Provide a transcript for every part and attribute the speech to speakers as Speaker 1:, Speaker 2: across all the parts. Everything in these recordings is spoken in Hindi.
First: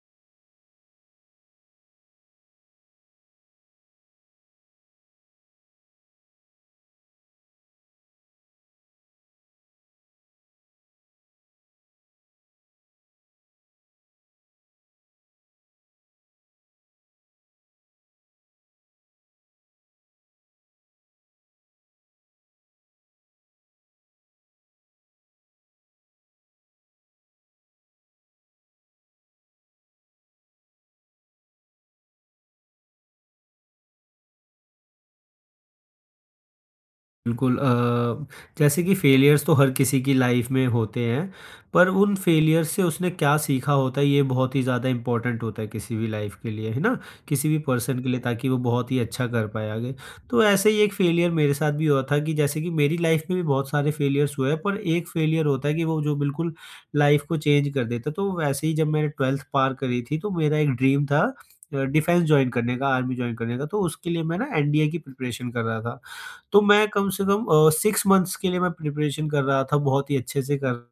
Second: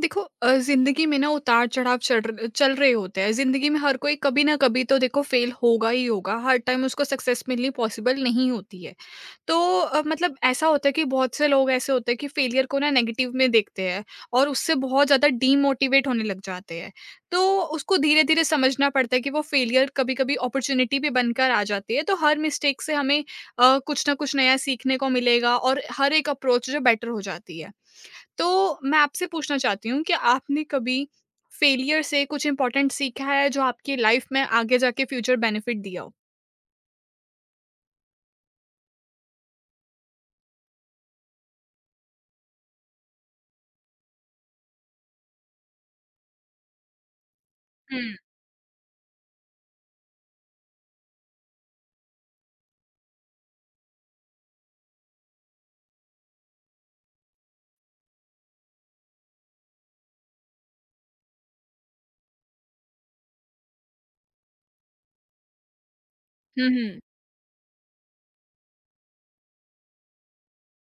Speaker 1: देखो ज़िंदगी में ना उतार-चढ़ाव चढ़ र चल रहे होते हैं। ज़िंदगी में हर कोई कभी ना कभी तो देखो फ़ेल होगा ही होगा। हर टाइम उसको सक्सेस मिलनी पॉसिबल नहीं होती है। तो मतलब ऐसा होता है कि बहुत से लोग ऐसे होते हैं कि फ़ेलियर को ना नेगेटिव में देखते हैं और उससे बहुत ज़्यादा डीमोटिवेट होने लग जाते हैं। तो उसको धीरे-धीरे समझना पड़ता है कि वो फ़ेलियर कभी-कभी अपॉर्च्युनिटी भी बनकर आ जाती है। तो हर मिस्टेक से हमें कुछ ना कुछ नया सीखने को मिलेगा और हर एक अप्रोच जो बेटर हो जाती है। तो मैं आपसे पूछना चाहती हूँ कि आपने कभी फेलियर से कुछ इम्पोर्टेंट सीखा है जो आपकी लाइफ में आगे जाके फ्यूचर बेनिफिट दिया हो?
Speaker 2: बिल्कुल। जैसे कि फेलियर्स तो हर किसी की लाइफ में होते हैं, पर उन फेलियर से उसने क्या सीखा होता है ये बहुत ही ज़्यादा इम्पोर्टेंट होता है किसी भी लाइफ के लिए, है ना? किसी भी पर्सन के
Speaker 1: हुँ।
Speaker 2: लिए ताकि वो बहुत ही अच्छा कर पाए आगे। तो ऐसे ही एक फेलियर मेरे साथ भी हुआ था कि जैसे कि मेरी लाइफ में भी बहुत सारे फेलियर्स हुए हैं, पर एक फेलियर होता है कि वो जो बिल्कुल लाइफ को चेंज कर देता है। तो वैसे ही जब मैंने 12th पार करी थी तो मेरा एक ड्रीम था डिफेंस जॉइन करने का, आर्मी जॉइन करने का, तो उसके लिए मैं ना एनडीए की प्रिपरेशन कर रहा था। तो
Speaker 1: हुँ,
Speaker 2: मैं
Speaker 1: हुँ।
Speaker 2: कम से कम 6 मंथ्स के लिए मैं प्रिपरेशन कर रहा था, बहुत ही अच्छे से कर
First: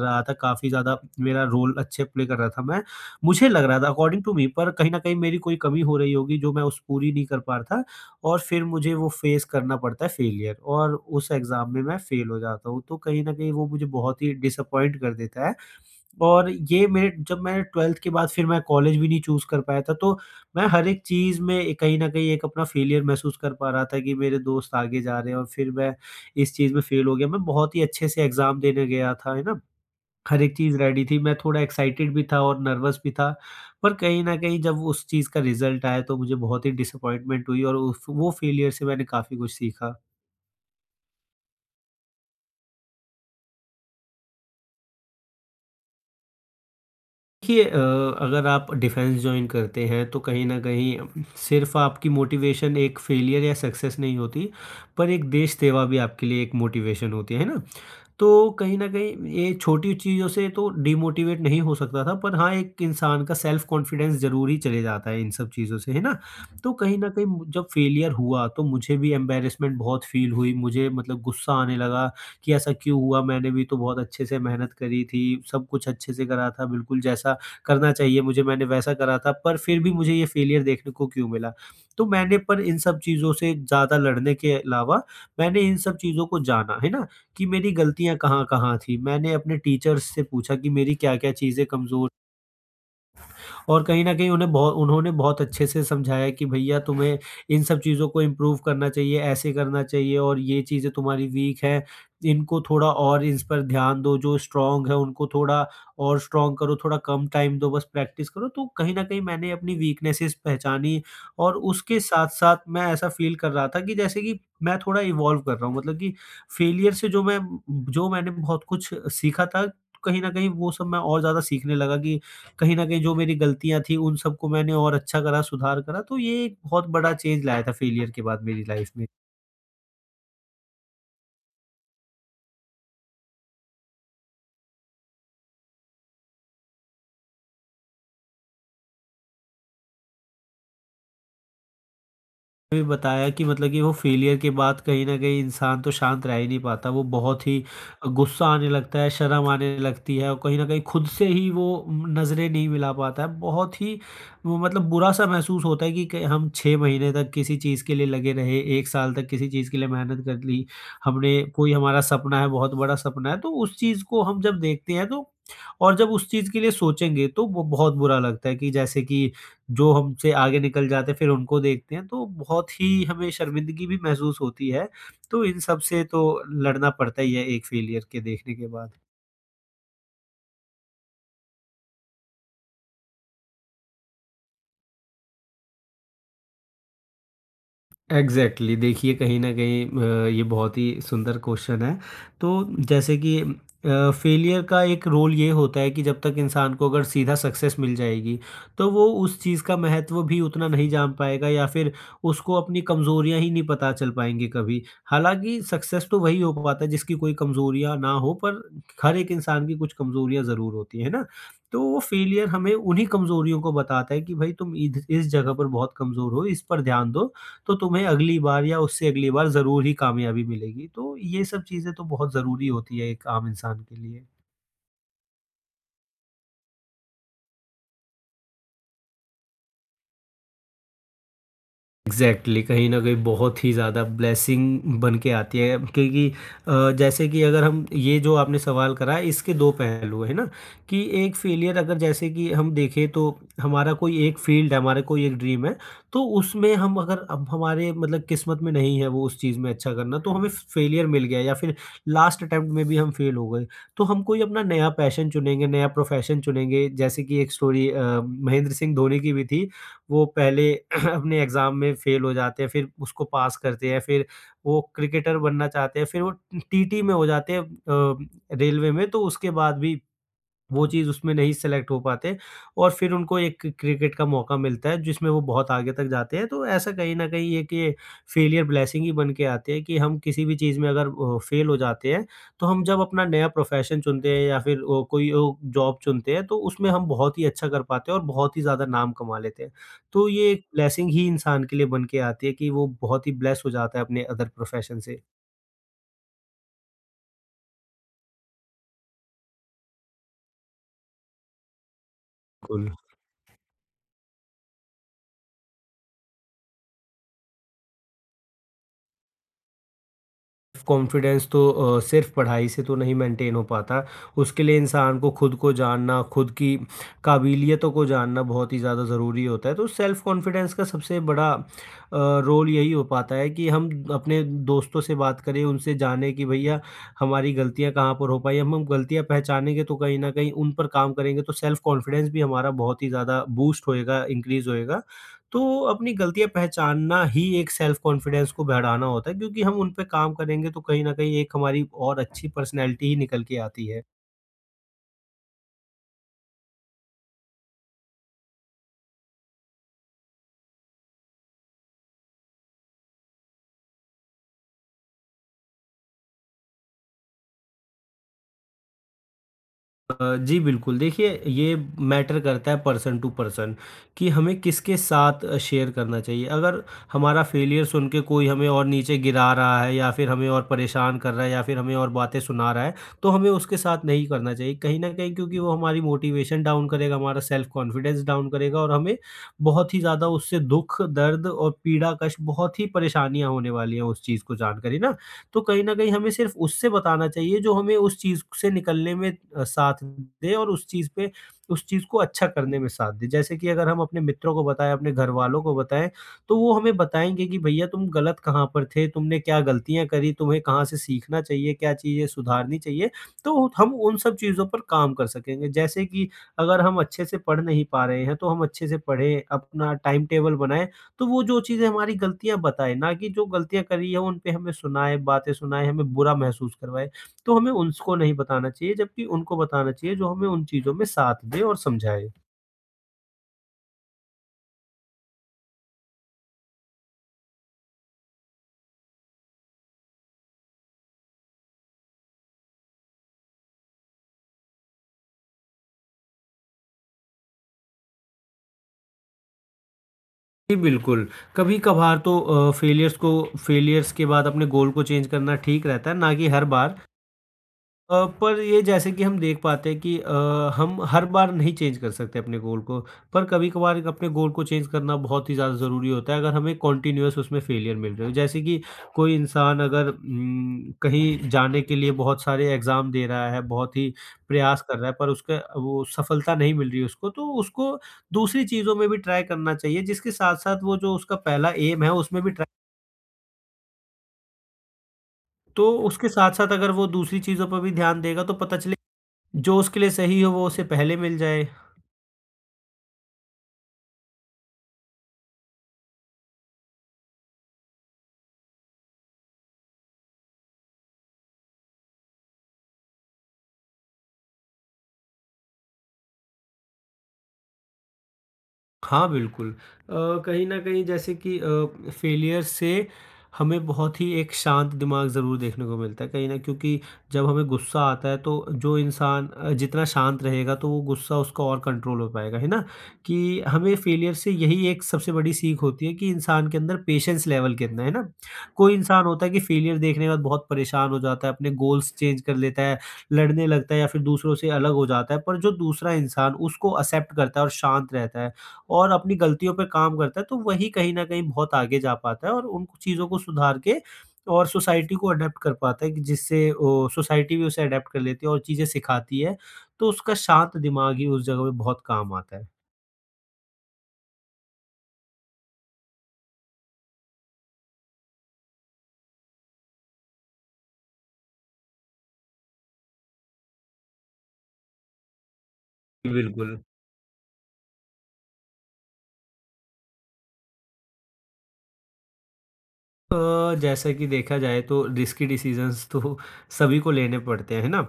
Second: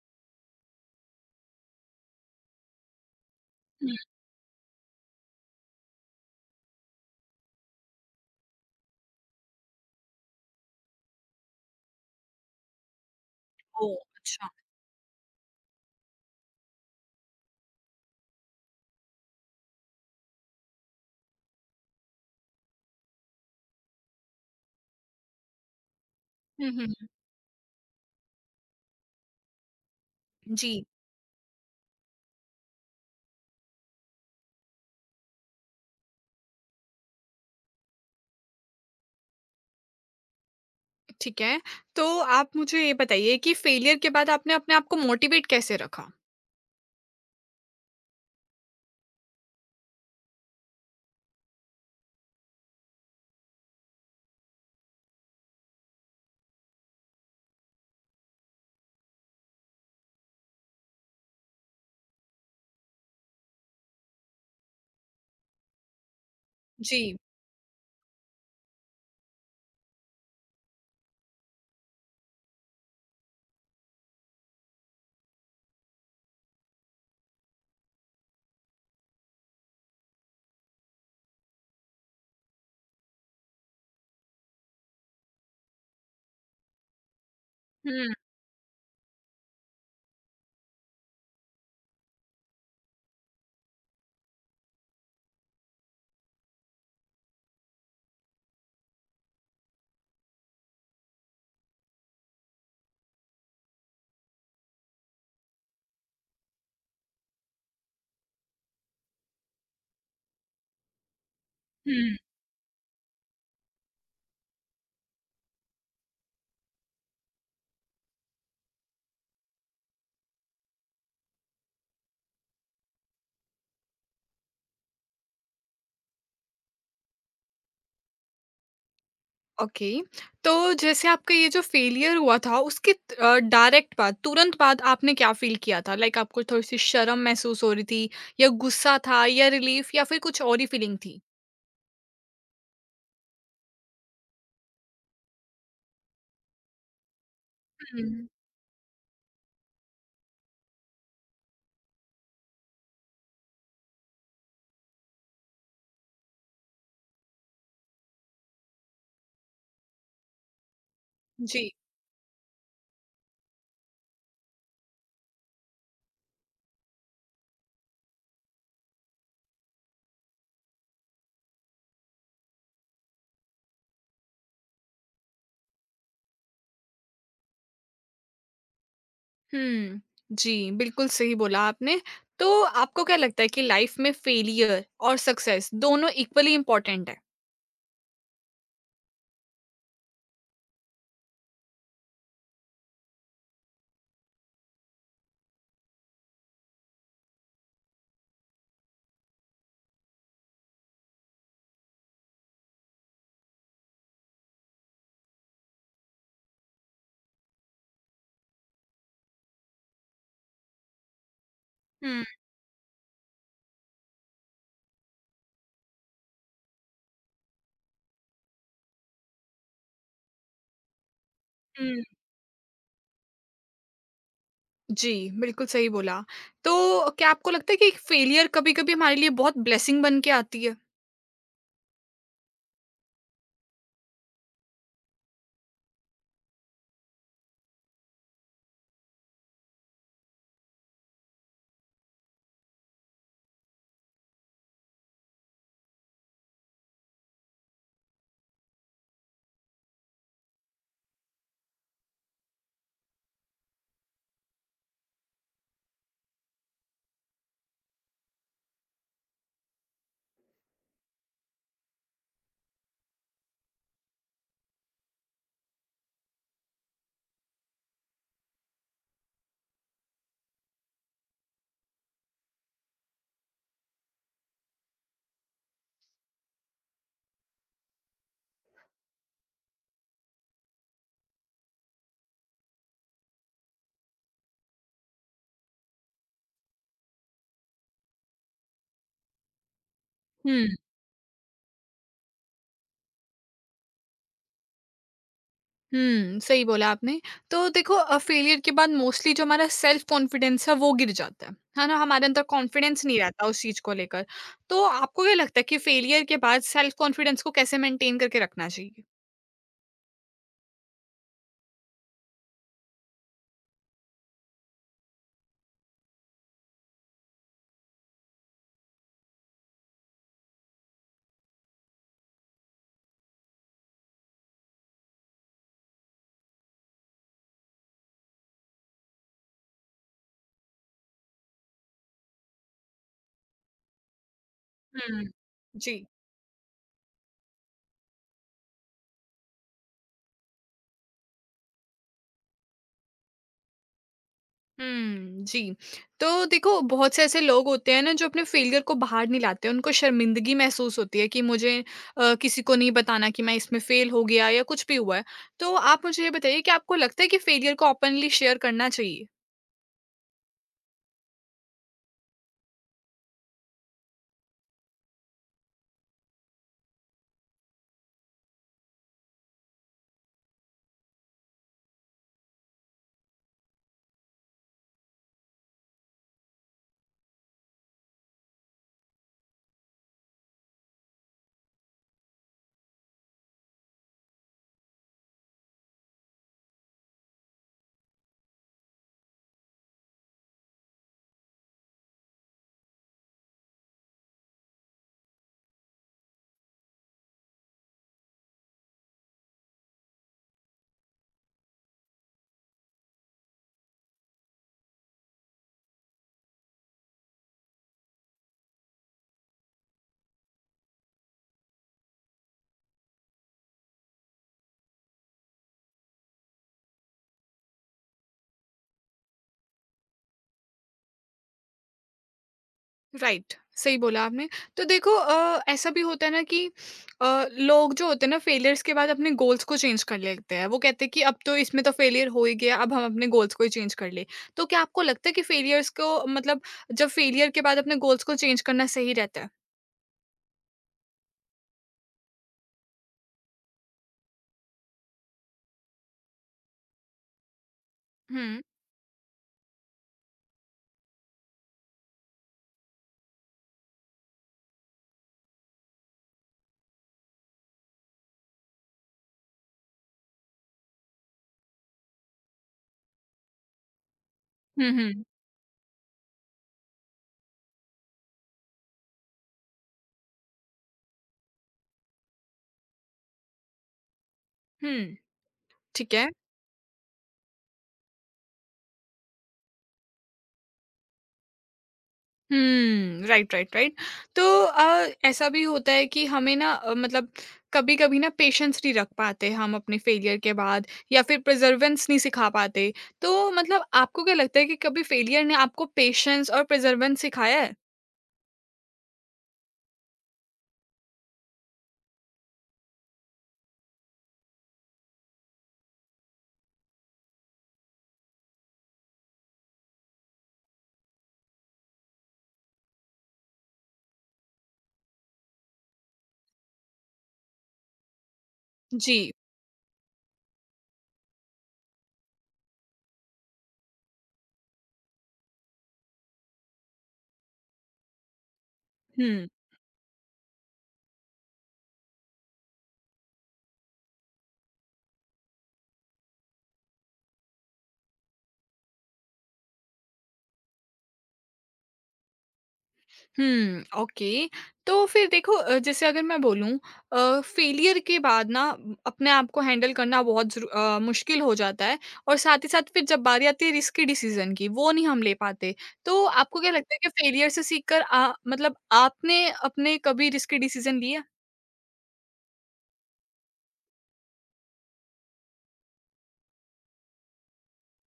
Speaker 2: रहा था, काफ़ी ज़्यादा मेरा रोल अच्छे प्ले कर रहा था मैं। मुझे लग रहा था
Speaker 1: हुँ।
Speaker 2: अकॉर्डिंग टू मी, पर कहीं न कहीं मेरी कोई कमी हो रही होगी जो मैं उस पूरी नहीं कर पा रहा था। और फिर मुझे वो फेस करना पड़ता है फेलियर, और उस एग्ज़ाम में मैं फेल हो जाता हूँ। तो कहीं न कहीं वो मुझे
Speaker 1: ओह!
Speaker 2: बहुत ही
Speaker 1: अच्छा।
Speaker 2: डिसअपॉइंट कर देता है, और ये मेरे, जब मैंने 12th के बाद फिर मैं कॉलेज भी नहीं चूज़ कर पाया था, तो मैं हर एक चीज़ में कहीं न कहीं एक अपना फेलियर महसूस कर पा रहा था कि मेरे दोस्त आगे जा रहे हैं और फिर मैं इस
Speaker 1: हुँ,
Speaker 2: चीज़ में
Speaker 1: हुँ,
Speaker 2: फेल
Speaker 1: हुँ।
Speaker 2: हो गया। मैं बहुत ही अच्छे से एग्ज़ाम देने गया था, है ना? हर एक चीज़
Speaker 1: जी,
Speaker 2: रेडी थी, मैं थोड़ा एक्साइटेड भी था और नर्वस भी था, पर कहीं न कहीं जब उस चीज़ का रिज़ल्ट आया तो मुझे बहुत ही डिसअपॉइंटमेंट हुई और उस वो फेलियर से मैंने काफ़ी कुछ सीखा।
Speaker 1: ठीक है। तो आप मुझे ये बताइए कि फेलियर के बाद आपने अपने आप को मोटिवेट कैसे रखा?
Speaker 2: देखिए, अगर आप डिफेंस जॉइन करते हैं तो कहीं न कहीं सिर्फ़ आपकी मोटिवेशन एक फेलियर या सक्सेस नहीं होती, पर एक देश सेवा भी आपके लिए एक मोटिवेशन होती है ना? तो कहीं न कहीं ये छोटी चीज़ों से तो डिमोटिवेट नहीं हो सकता था, पर हाँ, एक इंसान का सेल्फ कॉन्फिडेंस ज़रूर ही चले जाता है इन सब चीज़ों से, है ना? तो कहीं न
Speaker 1: जी।
Speaker 2: कहीं जब फेलियर हुआ तो मुझे भी एम्बैरेसमेंट बहुत फ़ील हुई, मुझे मतलब गुस्सा आने लगा कि ऐसा क्यों हुआ? मैंने भी तो बहुत अच्छे से मेहनत करी थी, सब कुछ अच्छे से करा था, बिल्कुल जैसा करना चाहिए मुझे मैंने वैसा करा था, पर फिर भी मुझे ये फेलियर देखने को क्यों मिला? तो मैंने, पर इन सब चीज़ों से ज़्यादा लड़ने के अलावा, मैंने इन सब चीज़ों को जाना, है ना? कि मेरी
Speaker 1: हुँ,
Speaker 2: गलतियाँ कहाँ-कहाँ थी। मैंने अपने टीचर्स से पूछा कि मेरी क्या-क्या चीज़ें कमज़ोर, और कहीं न कहीं उन्हें बहु उन्होंने बहुत अच्छे से समझाया कि भैया तुम्हें इन सब चीज़ों को इम्प्रूव करना चाहिए, ऐसे करना चाहिए और ये चीज़ें तुम्हारी वीक हैं, इनको थोड़ा और इस पर ध्यान दो, जो स्ट्रॉन्ग है उनको थोड़ा और स्ट्रॉन्ग करो, थोड़ा कम टाइम दो, बस प्रैक्टिस करो। तो कहीं न कहीं मैंने अपनी वीकनेसेस पहचानी, और उसके
Speaker 1: हुँ।
Speaker 2: साथ-साथ मैं ऐसा फ़ील कर रहा था कि जैसे कि मैं थोड़ा इवॉल्व कर रहा हूँ, मतलब कि फेलियर से जो मैंने बहुत कुछ सीखा था, कहीं न कहीं वो सब मैं और ज़्यादा सीखने लगा कि कहीं न कहीं जो मेरी गलतियाँ थी, उन सबको मैंने और अच्छा करा, सुधार करा, तो ये एक बहुत बड़ा चेंज लाया था फेलियर के बाद मेरी लाइफ़ में।
Speaker 1: ओके, तो जैसे आपका ये जो फेलियर हुआ था उसके डायरेक्ट बाद, तुरंत बाद आपने क्या फील किया था? लाइक आपको थोड़ी सी शर्म महसूस हो रही थी या गुस्सा था या रिलीफ या फिर कुछ और ही फीलिंग थी?
Speaker 2: भी बताया कि मतलब कि वो फेलियर के बाद कहीं न कहीं इंसान तो शांत रह ही नहीं पाता। वो बहुत ही
Speaker 1: हम्म,
Speaker 2: गुस्सा आने लगता है, शर्म आने लगती है और कहीं न कहीं खुद से ही वो नज़रें नहीं मिला पाता है। बहुत ही वो मतलब बुरा-सा महसूस होता है कि क हम 6 महीने तक किसी चीज़ के लिए लगे रहे, 1 साल तक किसी चीज़ के लिए मेहनत कर ली। हमने
Speaker 1: जी।
Speaker 2: कोई हमारा सपना है, बहुत बड़ा सपना है, तो उस चीज़ को हम जब देखते हैं, तो और जब उस चीज़ के लिए सोचेंगे तो वो बहुत बुरा लगता है कि जैसे कि जो हमसे आगे निकल जाते हैं, फिर उनको देखते हैं तो बहुत ही हमें शर्मिंदगी भी महसूस होती है। तो इन सब से तो लड़ना पड़ता ही है एक फेलियर के देखने के बाद।
Speaker 1: हम्म। जी, बिल्कुल सही बोला आपने। तो आपको क्या लगता है कि लाइफ में फेलियर और सक्सेस दोनों इक्वली इम्पोर्टेंट है?
Speaker 2: Exactly exactly। देखिए, कहीं ना कहीं ये बहुत ही सुंदर क्वेश्चन है। तो जैसे कि फेलियर का एक रोल ये होता है कि जब तक इंसान को, अगर सीधा सक्सेस मिल जाएगी तो वो उस चीज़ का महत्व भी उतना नहीं जान पाएगा, या फिर उसको अपनी कमज़ोरियां ही नहीं पता चल पाएंगी कभी। हालांकि सक्सेस तो वही हो पाता है जिसकी कोई कमज़ोरियां ना हो, पर हर एक इंसान की कुछ कमज़ोरियां ज़रूर होती है ना। तो वो
Speaker 1: हम्म।
Speaker 2: फेलियर हमें उन्हीं कमज़ोरियों को बताता है कि भाई, तुम इस जगह पर बहुत कमज़ोर हो, इस पर ध्यान दो, तो तुम्हें अगली बार या उससे अगली बार ज़रूर ही कामयाबी मिलेगी। तो ये सब चीज़ें
Speaker 1: हम्म,
Speaker 2: तो बहुत ज़रूरी होती है एक आम इंसान के लिए।
Speaker 1: जी। बिल्कुल सही बोला। तो क्या आपको लगता है कि फेलियर कभी-कभी हमारे लिए बहुत ब्लेसिंग बन के आती है?
Speaker 2: एग्ज़ैक्टली, कहीं न कहीं बहुत ही ज़्यादा ब्लेसिंग बन के आती है, क्योंकि जैसे कि अगर हम, ये जो आपने सवाल करा है, इसके 2 पहलू हैं, है ना? कि एक फेलियर, अगर जैसे कि हम देखें, तो हमारा कोई एक फ़ील्ड है, हमारा कोई एक ड्रीम है, तो उसमें हम, अगर अब हमारे मतलब किस्मत में नहीं है वो उस चीज़ में अच्छा करना, तो हमें फेलियर मिल गया, या फिर लास्ट अटेम्प्ट में भी हम फेल हो गए। तो हम कोई अपना नया पैशन चुनेंगे, नया प्रोफ़ेशन चुनेंगे, जैसे कि एक स्टोरी महेंद्र सिंह धोनी की भी थी। वो पहले अपने एग्ज़ाम में फ़ेल हो जाते हैं, फिर उसको पास करते हैं, फिर वो क्रिकेटर बनना चाहते हैं, फिर वो टीटी में हो जाते हैं रेलवे में, तो उसके बाद भी वो चीज़ उसमें नहीं सेलेक्ट हो पाते, और फिर उनको एक क्रिकेट का मौका मिलता है जिसमें वो बहुत आगे तक जाते हैं। तो ऐसा कहीं न कहीं एक ये फेलियर ब्लेसिंग ही बन के आती है कि हम किसी भी चीज़ में अगर फेल हो जाते हैं, तो हम जब अपना नया प्रोफ़ेशन चुनते हैं या फिर ओ कोई ओ जॉब चुनते हैं, तो उसमें हम बहुत ही अच्छा कर पाते हैं और बहुत ही ज़्यादा नाम कमा लेते हैं। तो ये एक
Speaker 1: हम्म।
Speaker 2: ब्लेसिंग ही इंसान के लिए बन के आती है कि वो बहुत ही ब्लेस हो जाता है अपने अदर प्रोफ़ेशन से।
Speaker 1: हुँ, सही बोला आपने। तो देखो फेलियर के बाद मोस्टली जो हमारा सेल्फ कॉन्फिडेंस है वो गिर जाता है ना? हमारे अंदर
Speaker 2: बिल्कुल।
Speaker 1: कॉन्फिडेंस नहीं रहता उस चीज़ को लेकर। तो आपको क्या लगता है कि फेलियर के बाद सेल्फ कॉन्फिडेंस को कैसे मेंटेन करके रखना चाहिए?
Speaker 2: कॉन्फिडेंस तो सिर्फ़ पढ़ाई से तो नहीं मेंटेन हो पाता। उसके लिए इंसान को खुद को जानना, खुद की काबिलियतों को जानना बहुत ही ज़्यादा ज़रूरी होता है। तो सेल्फ़ कॉन्फिडेंस का सबसे बड़ा रोल यही हो पाता है कि हम अपने दोस्तों से बात करें, उनसे जानें कि भैया हमारी गलतियाँ कहाँ पर हो पाई। हम गलतियाँ पहचानेंगे तो कहीं न कहीं उन पर काम करेंगे, तो सेल्फ़ कॉन्फिडेंस भी हमारा बहुत ही ज़्यादा बूस्ट होएगा, इंक्रीज़ होएगा।
Speaker 1: हुँ,
Speaker 2: तो
Speaker 1: जी।
Speaker 2: अपनी गलतियाँ पहचानना ही एक सेल्फ कॉन्फिडेंस को बढ़ाना होता है, क्योंकि हम उन पे काम करेंगे तो कहीं न कहीं एक हमारी और अच्छी पर्सनैलिटी ही निकल के आती है।
Speaker 1: हुँ, जी। तो देखो बहुत से ऐसे लोग होते हैं ना जो अपने फेलियर को बाहर नहीं लाते, उनको शर्मिंदगी महसूस होती है कि मुझे किसी को नहीं बताना कि मैं इसमें फेल हो गया या कुछ भी हुआ है। तो आप मुझे ये बताइए कि आपको लगता है कि फेलियर को ओपनली शेयर करना चाहिए?
Speaker 2: जी बिल्कुल, देखिए ये मैटर करता है पर्सन टू पर्सन, कि हमें किसके साथ शेयर करना चाहिए। अगर हमारा फेलियर सुन के कोई हमें और नीचे गिरा रहा है, या फिर हमें और परेशान कर रहा है, या फिर हमें और बातें सुना रहा है, तो हमें उसके साथ नहीं करना चाहिए। कहीं न कहीं क्योंकि वो हमारी मोटिवेशन डाउन करेगा, हमारा सेल्फ कॉन्फिडेंस डाउन करेगा और हमें बहुत ही ज़्यादा उससे दुःख, दर्द और पीड़ा कष्ट बहुत ही परेशानियाँ होने वाली हैं उस चीज़ को जानकर, है ना? तो कहीं न कहीं हमें सिर्फ़ उससे बताना चाहिए जो हमें उस चीज़ से निकलने में साथ दे और उस चीज़ पे उस चीज़ को अच्छा करने में साथ दे। जैसे कि अगर हम अपने मित्रों को बताएँ, अपने घरवालों को बताएँ, तो वो हमें बताएँगे कि भैया तुम गलत कहाँ पर थे, तुमने क्या गलतियाँ करी, तुम्हें कहाँ से सीखना चाहिए, क्या चीज़ें सुधारनी चाहिए। तो हम उन सब चीज़ों पर काम कर सकेंगे। जैसे कि अगर हम अच्छे से पढ़ नहीं पा रहे हैं, तो हम अच्छे से पढ़ें, अपना टाइम टेबल बनाएँ, तो वो जो चीज़ें हमारी गलतियाँ बताए, ना कि जो गलतियाँ करी है उन पे हमें सुनाए, बातें सुनाए, हमें बुरा महसूस करवाए। तो हमें उसको नहीं बताना चाहिए, जबकि उनको बताना चाहिए जो हमें उन चीज़ों में साथ दे और समझाए।
Speaker 1: राइट, सही बोला आपने। तो देखो ऐसा भी होता है ना कि लोग जो होते हैं ना फेलियर्स के बाद अपने गोल्स को चेंज कर लेते हैं, वो कहते हैं कि अब तो इसमें तो फेलियर हो ही गया, अब हम अपने गोल्स को ही चेंज कर ले। तो क्या आपको लगता है कि फेलियर्स को मतलब जब फेलियर के बाद अपने गोल्स को चेंज करना सही रहता है?
Speaker 2: जी, बिल्कुल। कभी-कभार तो फेलियर्स के बाद अपने गोल को चेंज करना ठीक रहता है, ना कि हर बार। पर
Speaker 1: हम्म।
Speaker 2: ये जैसे कि हम देख पाते हैं कि हम हर बार नहीं चेंज कर सकते अपने गोल को, पर कभी-कभार अपने गोल को चेंज करना बहुत ही ज़्यादा ज़रूरी होता है, अगर हमें कंटीन्यूअस उसमें फेलियर मिल रहे हो। जैसे कि कोई इंसान अगर कहीं जाने के लिए बहुत सारे एग्ज़ाम दे रहा है, बहुत ही प्रयास कर
Speaker 1: हम्म।
Speaker 2: रहा है,
Speaker 1: हम्म।
Speaker 2: पर उसका वो सफलता नहीं मिल रही है उसको, तो उसको दूसरी चीज़ों में भी ट्राई करना चाहिए, जिसके साथ-साथ वो जो उसका पहला एम है, उसमें भी ट्राई।
Speaker 1: हम्म,
Speaker 2: तो
Speaker 1: ठीक है।
Speaker 2: उसके साथ-साथ अगर वो दूसरी चीज़ों पर भी ध्यान देगा, तो पता चले जो उसके लिए सही हो वो उसे पहले मिल जाए।
Speaker 1: Hmm, right, right, right. तो ऐसा भी होता है कि हमें ना मतलब कभी कभी ना पेशेंस नहीं रख पाते हम अपने फेलियर के बाद या फिर प्रिजर्वेंस नहीं सिखा पाते। तो मतलब आपको क्या लगता है कि कभी फेलियर ने आपको पेशेंस और प्रिजर्वेंस सिखाया है?
Speaker 2: हाँ, बिल्कुल। कहीं न कहीं जैसे कि फेलियर से हमें बहुत ही एक शांत दिमाग ज़रूर देखने को मिलता है कहीं न, क्योंकि जब हमें गुस्सा आता है, तो जो इंसान जितना शांत रहेगा, तो वो गुस्सा उसका और कंट्रोल हो पाएगा, है ना? कि हमें फेलियर से यही एक सबसे बड़ी सीख होती है कि इंसान के अंदर पेशेंस लेवल कितना है ना? कोई इंसान
Speaker 1: जी।
Speaker 2: होता है कि फेलियर देखने के बाद बहुत परेशान हो जाता है, अपने गोल्स चेंज कर लेता है, लड़ने लगता है या फिर दूसरों से अलग हो जाता है, पर जो दूसरा इंसान उसको एक्सेप्ट करता है और शांत रहता है और अपनी
Speaker 1: हम्म।
Speaker 2: गलतियों पे काम करता है, तो वही कहीं न कहीं बहुत आगे जा पाता है और उन चीज़ों को सुधार के और सोसाइटी को अडॉप्ट कर पाता है कि जिससे ओ सोसाइटी भी उसे अडॉप्ट कर लेती है और चीज़ें सिखाती है, तो उसका शांत दिमाग ही उस जगह पे बहुत काम आता है।
Speaker 1: हुँ, ओके। तो फिर देखो जैसे अगर मैं बोलूँ फेलियर के बाद ना अपने आप को हैंडल करना बहुत मुश्किल हो जाता है और साथ ही साथ फिर जब बारी आती है रिस्की डिसीज़न की, वो नहीं हम ले पाते। तो आपको क्या
Speaker 2: बिल्कुल।
Speaker 1: लगता है कि फेलियर से सीखकर आ मतलब आपने अपने कभी रिस्की डिसीज़न लिया?
Speaker 2: जैसे कि देखा जाए, तो रिस्की डिसीज़न्स तो सभी को लेने पड़ते हैं, है ना?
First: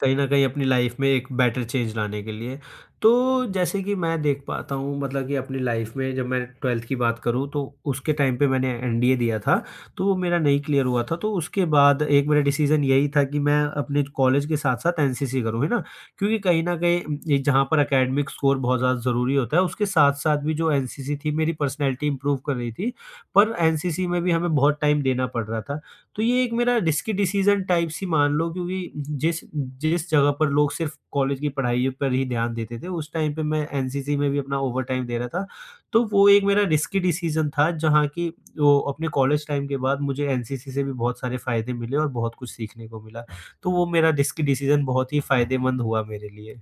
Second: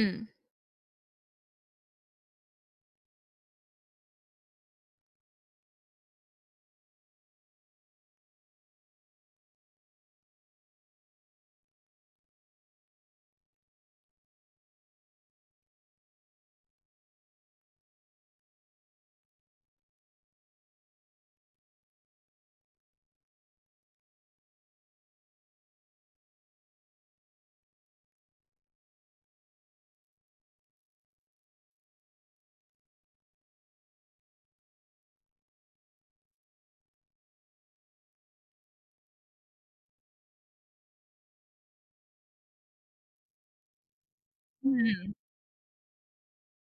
Speaker 2: कहीं न कहीं अपनी लाइफ़ में एक बेटर चेंज लाने के लिए। तो जैसे कि मैं देख पाता हूँ, मतलब कि अपनी लाइफ़ में जब मैं 12th की बात करूँ, तो उसके टाइम पे मैंने एनडीए दिया था, तो वो मेरा नहीं क्लियर हुआ था। तो उसके बाद एक मेरा डिसीज़न यही था कि मैं अपने कॉलेज के साथ-साथ एनसीसी करूँ, है ना? क्योंकि कहीं न कहीं ये जहाँ पर एकेडमिक स्कोर बहुत ज़्यादा ज़रूरी होता है, उसके साथ-साथ भी जो एनसीसी थी मेरी पर्सनैलिटी इम्प्रूव कर रही थी। पर एनसीसी में भी हमें बहुत टाइम देना पड़ रहा था। तो ये एक मेरा रिस्की डिसीज़न टाइप सी मान लो, क्योंकि जिस जिस जगह पर लोग सिर्फ़ कॉलेज की पढ़ाई पर ही ध्यान देते थे, उस टाइम पे मैं एनसीसी में भी अपना ओवरटाइम दे रहा था। तो वो एक मेरा रिस्की डिसीज़न था जहाँ की वो अपने कॉलेज टाइम के बाद मुझे एनसीसी से भी बहुत सारे फ़ायदे मिले और बहुत कुछ सीखने को मिला। तो वो मेरा रिस्की डिसीज़न बहुत
Speaker 1: हुँ।
Speaker 2: ही फ़ायदेमंद हुआ मेरे लिए।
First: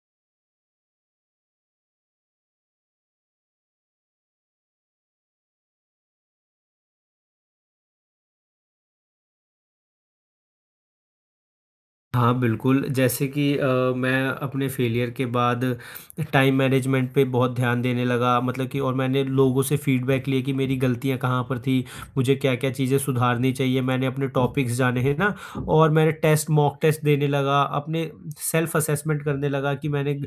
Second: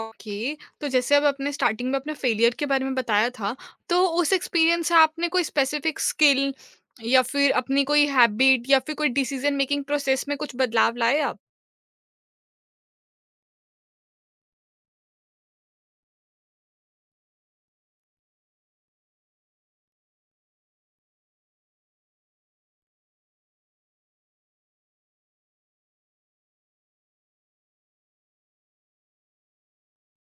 Speaker 1: ओके, तो जैसे अब आपने स्टार्टिंग में अपने फेलियर के बारे में बताया था, तो उस एक्सपीरियंस से आपने कोई स्पेसिफिक स्किल या फिर अपनी कोई हैबिट या फिर कोई डिसीजन मेकिंग प्रोसेस में कुछ बदलाव लाए आप?
Speaker 2: हाँ, बिल्कुल, जैसे कि मैं अपने फेलियर के बाद टाइम मैनेजमेंट पे बहुत ध्यान देने लगा, मतलब कि, और मैंने लोगों से फीडबैक लिए कि मेरी गलतियाँ कहाँ पर थी, मुझे क्या-क्या चीज़ें सुधारनी चाहिए, मैंने अपने टॉपिक्स जाने, हैं ना? और मैंने टेस्ट मॉक टेस्ट देने लगा, अपने सेल्फ असेसमेंट करने लगा कि मैंने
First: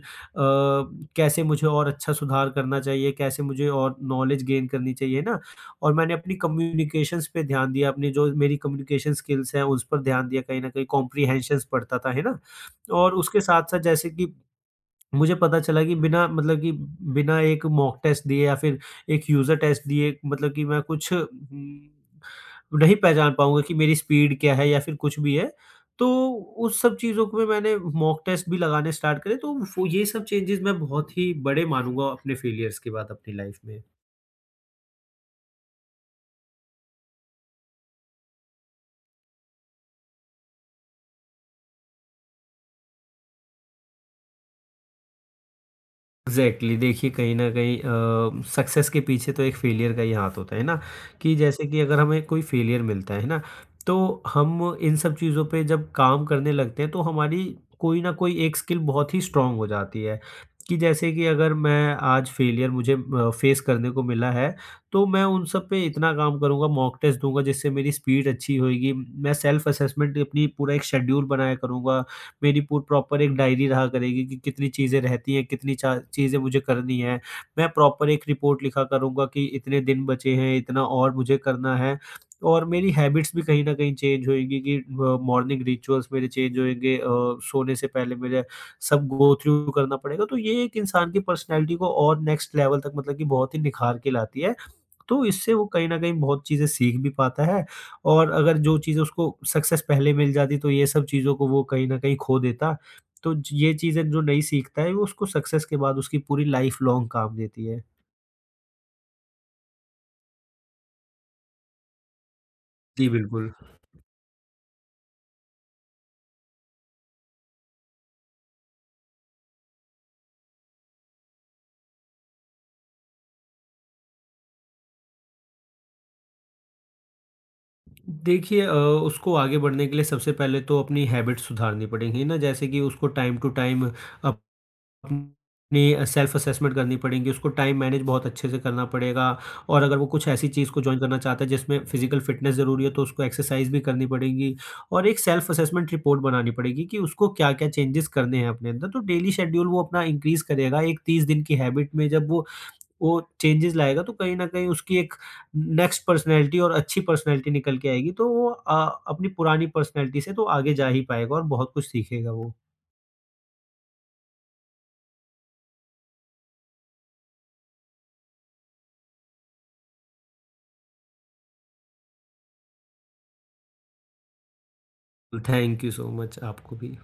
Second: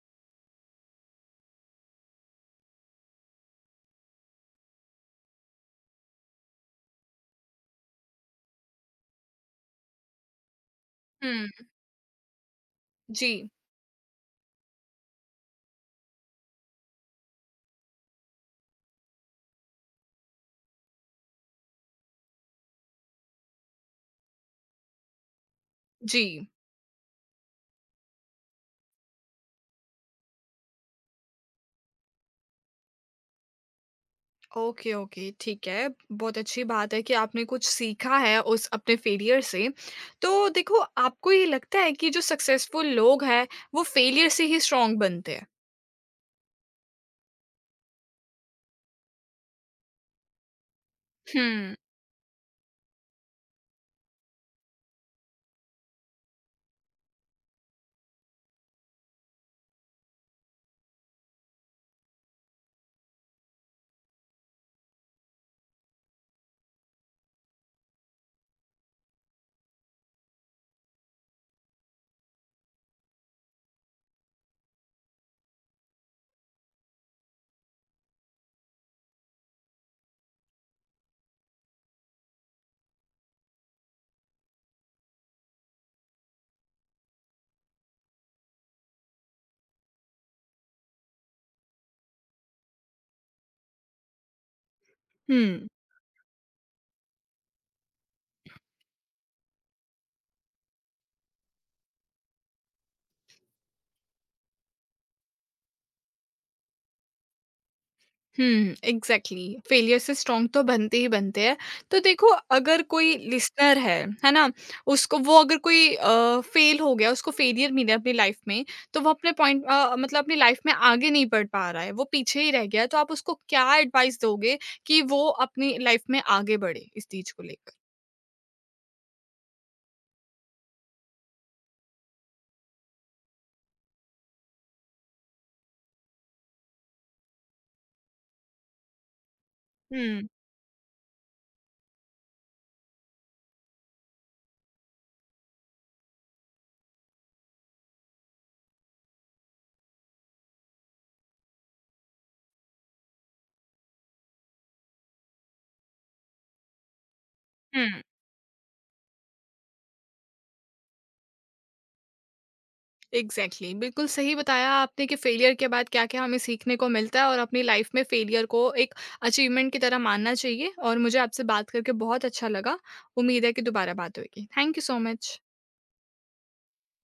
Speaker 2: कैसे मुझे और अच्छा सुधार करना चाहिए, कैसे मुझे और नॉलेज गेन करनी चाहिए, है ना? और मैंने अपनी कम्युनिकेशंस पे ध्यान दिया, अपनी जो मेरी कम्युनिकेशन स्किल्स हैं उस पर ध्यान दिया कहीं न कहीं,
Speaker 1: हुँ।
Speaker 2: कॉम्प्रिहेंशन्स पढ़ता था, है ना? और उसके
Speaker 1: जी,
Speaker 2: साथ-साथ जैसे कि मुझे पता चला कि बिना मतलब कि बिना एक मॉक टेस्ट दिए या फिर एक यूज़र टेस्ट दिए, मतलब कि मैं कुछ नहीं पहचान पाऊँगा कि मेरी स्पीड क्या है या फिर कुछ भी है। तो
Speaker 1: जी।
Speaker 2: उस सब चीज़ों को भी मैंने मॉक टेस्ट भी लगाने स्टार्ट करे, तो फ़ो ये सब चेंजेज़ मैं बहुत ही बड़े मानूँगा अपने फेलियर्स के बाद अपनी लाइफ़ में।
Speaker 1: ओके, ओके, ठीक है। बहुत अच्छी बात है कि आपने कुछ सीखा है उस अपने फेलियर से। तो देखो, आपको ये लगता है कि जो सक्सेसफुल लोग हैं, वो फेलियर से ही स्ट्रॉन्ग बनते हैं?
Speaker 2: एग्जैक्टली exactly, देखिए कहीं ना कहीं सक्सेस के पीछे तो एक फेलियर का ही हाथ होता है ना, कि जैसे
Speaker 1: हुँ।
Speaker 2: कि अगर हमें कोई फेलियर मिलता है ना, तो हम इन सब चीज़ों पे जब काम करने लगते हैं, तो हमारी कोई ना कोई एक स्किल बहुत ही स्ट्रांग हो जाती है, कि जैसे कि अगर मैं आज फेलियर, मुझे फेस करने को मिला है, तो मैं उन सब पे इतना काम करूंगा, मॉक टेस्ट दूंगा, जिससे मेरी स्पीड अच्छी होगी। मैं सेल्फ असेसमेंट अपनी पूरा एक शेड्यूल बनाया करूंगा, मेरी पूर प्रॉपर एक डायरी रहा करेगी कि कितनी चीज़ें रहती हैं, कितनी चा चीज़ें मुझे करनी हैं। मैं प्रॉपर एक रिपोर्ट लिखा करूँगा कि इतने दिन बचे हैं, इतना और मुझे करना है, और मेरी हैबिट्स भी कहीं न कहीं चेंज होएगी कि मॉर्निंग रिचुअल्स मेरे चेंज होएँगे, सोने से पहले मेरे सब गो थ्रू करना पड़ेगा। तो ये एक इंसान की पर्सनैलिटी को और नेक्स्ट लेवल तक, मतलब कि, बहुत ही निखार के लाती है। तो इससे वो
Speaker 1: हुँ।
Speaker 2: कहीं न कहीं बहुत चीज़ें सीख भी पाता है, और अगर जो चीज़ उसको सक्सेस पहले मिल जाती, तो ये सब चीज़ों को वो कहीं न कहीं खो देता। तो ज ये चीज़ें जो नहीं सीखता है वो उसको सक्सेस के बाद उसकी पूरी लाइफ़ लॉन्ग काम देती है।
Speaker 1: हुँ, एग्ज़ैक्टली। फेलियर से स्ट्रॉन्ग तो बनते ही बनते हैं। तो देखो, अगर
Speaker 2: जी,
Speaker 1: कोई
Speaker 2: बिल्कुल।
Speaker 1: लिसनर है ना? उसको वो अगर कोई फेल हो गया, उसको फेलियर मिला अपनी लाइफ़ में, तो वो अपने पॉइंट मतलब अपनी लाइफ़ में आगे नहीं बढ़ पा रहा है, वो पीछे ही रह गया है, तो आप उसको क्या एडवाइस दोगे कि वो अपनी लाइफ़ में आगे बढ़े इस चीज़ को लेकर?
Speaker 2: देखिए उसको आगे बढ़ने के लिए सबसे पहले तो अपनी हैबिट सुधारनी पड़ेंगी ना, जैसे कि उसको टाइम टू टाइम अप अपनी सेल्फ असेसमेंट करनी पड़ेगी, उसको टाइम मैनेज बहुत अच्छे से करना पड़ेगा, और अगर वो कुछ
Speaker 1: हुँ,
Speaker 2: ऐसी चीज़ को जॉइन करना चाहता है जिसमें फिज़िकल फ़िटनेस ज़रूरी है, तो उसको एक्सरसाइज़ भी करनी पड़ेगी, और एक सेल्फ असेसमेंट रिपोर्ट बनानी पड़ेगी कि उसको क्या-क्या चेंजेस करने हैं अपने अंदर। तो डेली शेड्यूल वो अपना इंक्रीज़ करेगा, एक 30 दिन की हैबिट में जब वो चेंजेस लाएगा, तो कहीं न कहीं उसकी एक नेक्स्ट पर्सनैलिटी, और अच्छी पर्सनैलिटी निकल के
Speaker 1: हुँ।
Speaker 2: आएगी, तो वो अपनी पुरानी पर्सनैलिटी से तो आगे जा ही पाएगा और बहुत कुछ सीखेगा वो।
Speaker 1: Exactly exactly। बिल्कुल सही बताया आपने कि फेलियर के बाद क्या क्या हमें सीखने को मिलता है और अपनी लाइफ में फेलियर को एक अचीवमेंट की तरह मानना चाहिए। और मुझे आपसे बात करके बहुत अच्छा लगा। उम्मीद है कि दोबारा बात होगी। Thank you so much.
Speaker 2: Thank you so much आपको भी।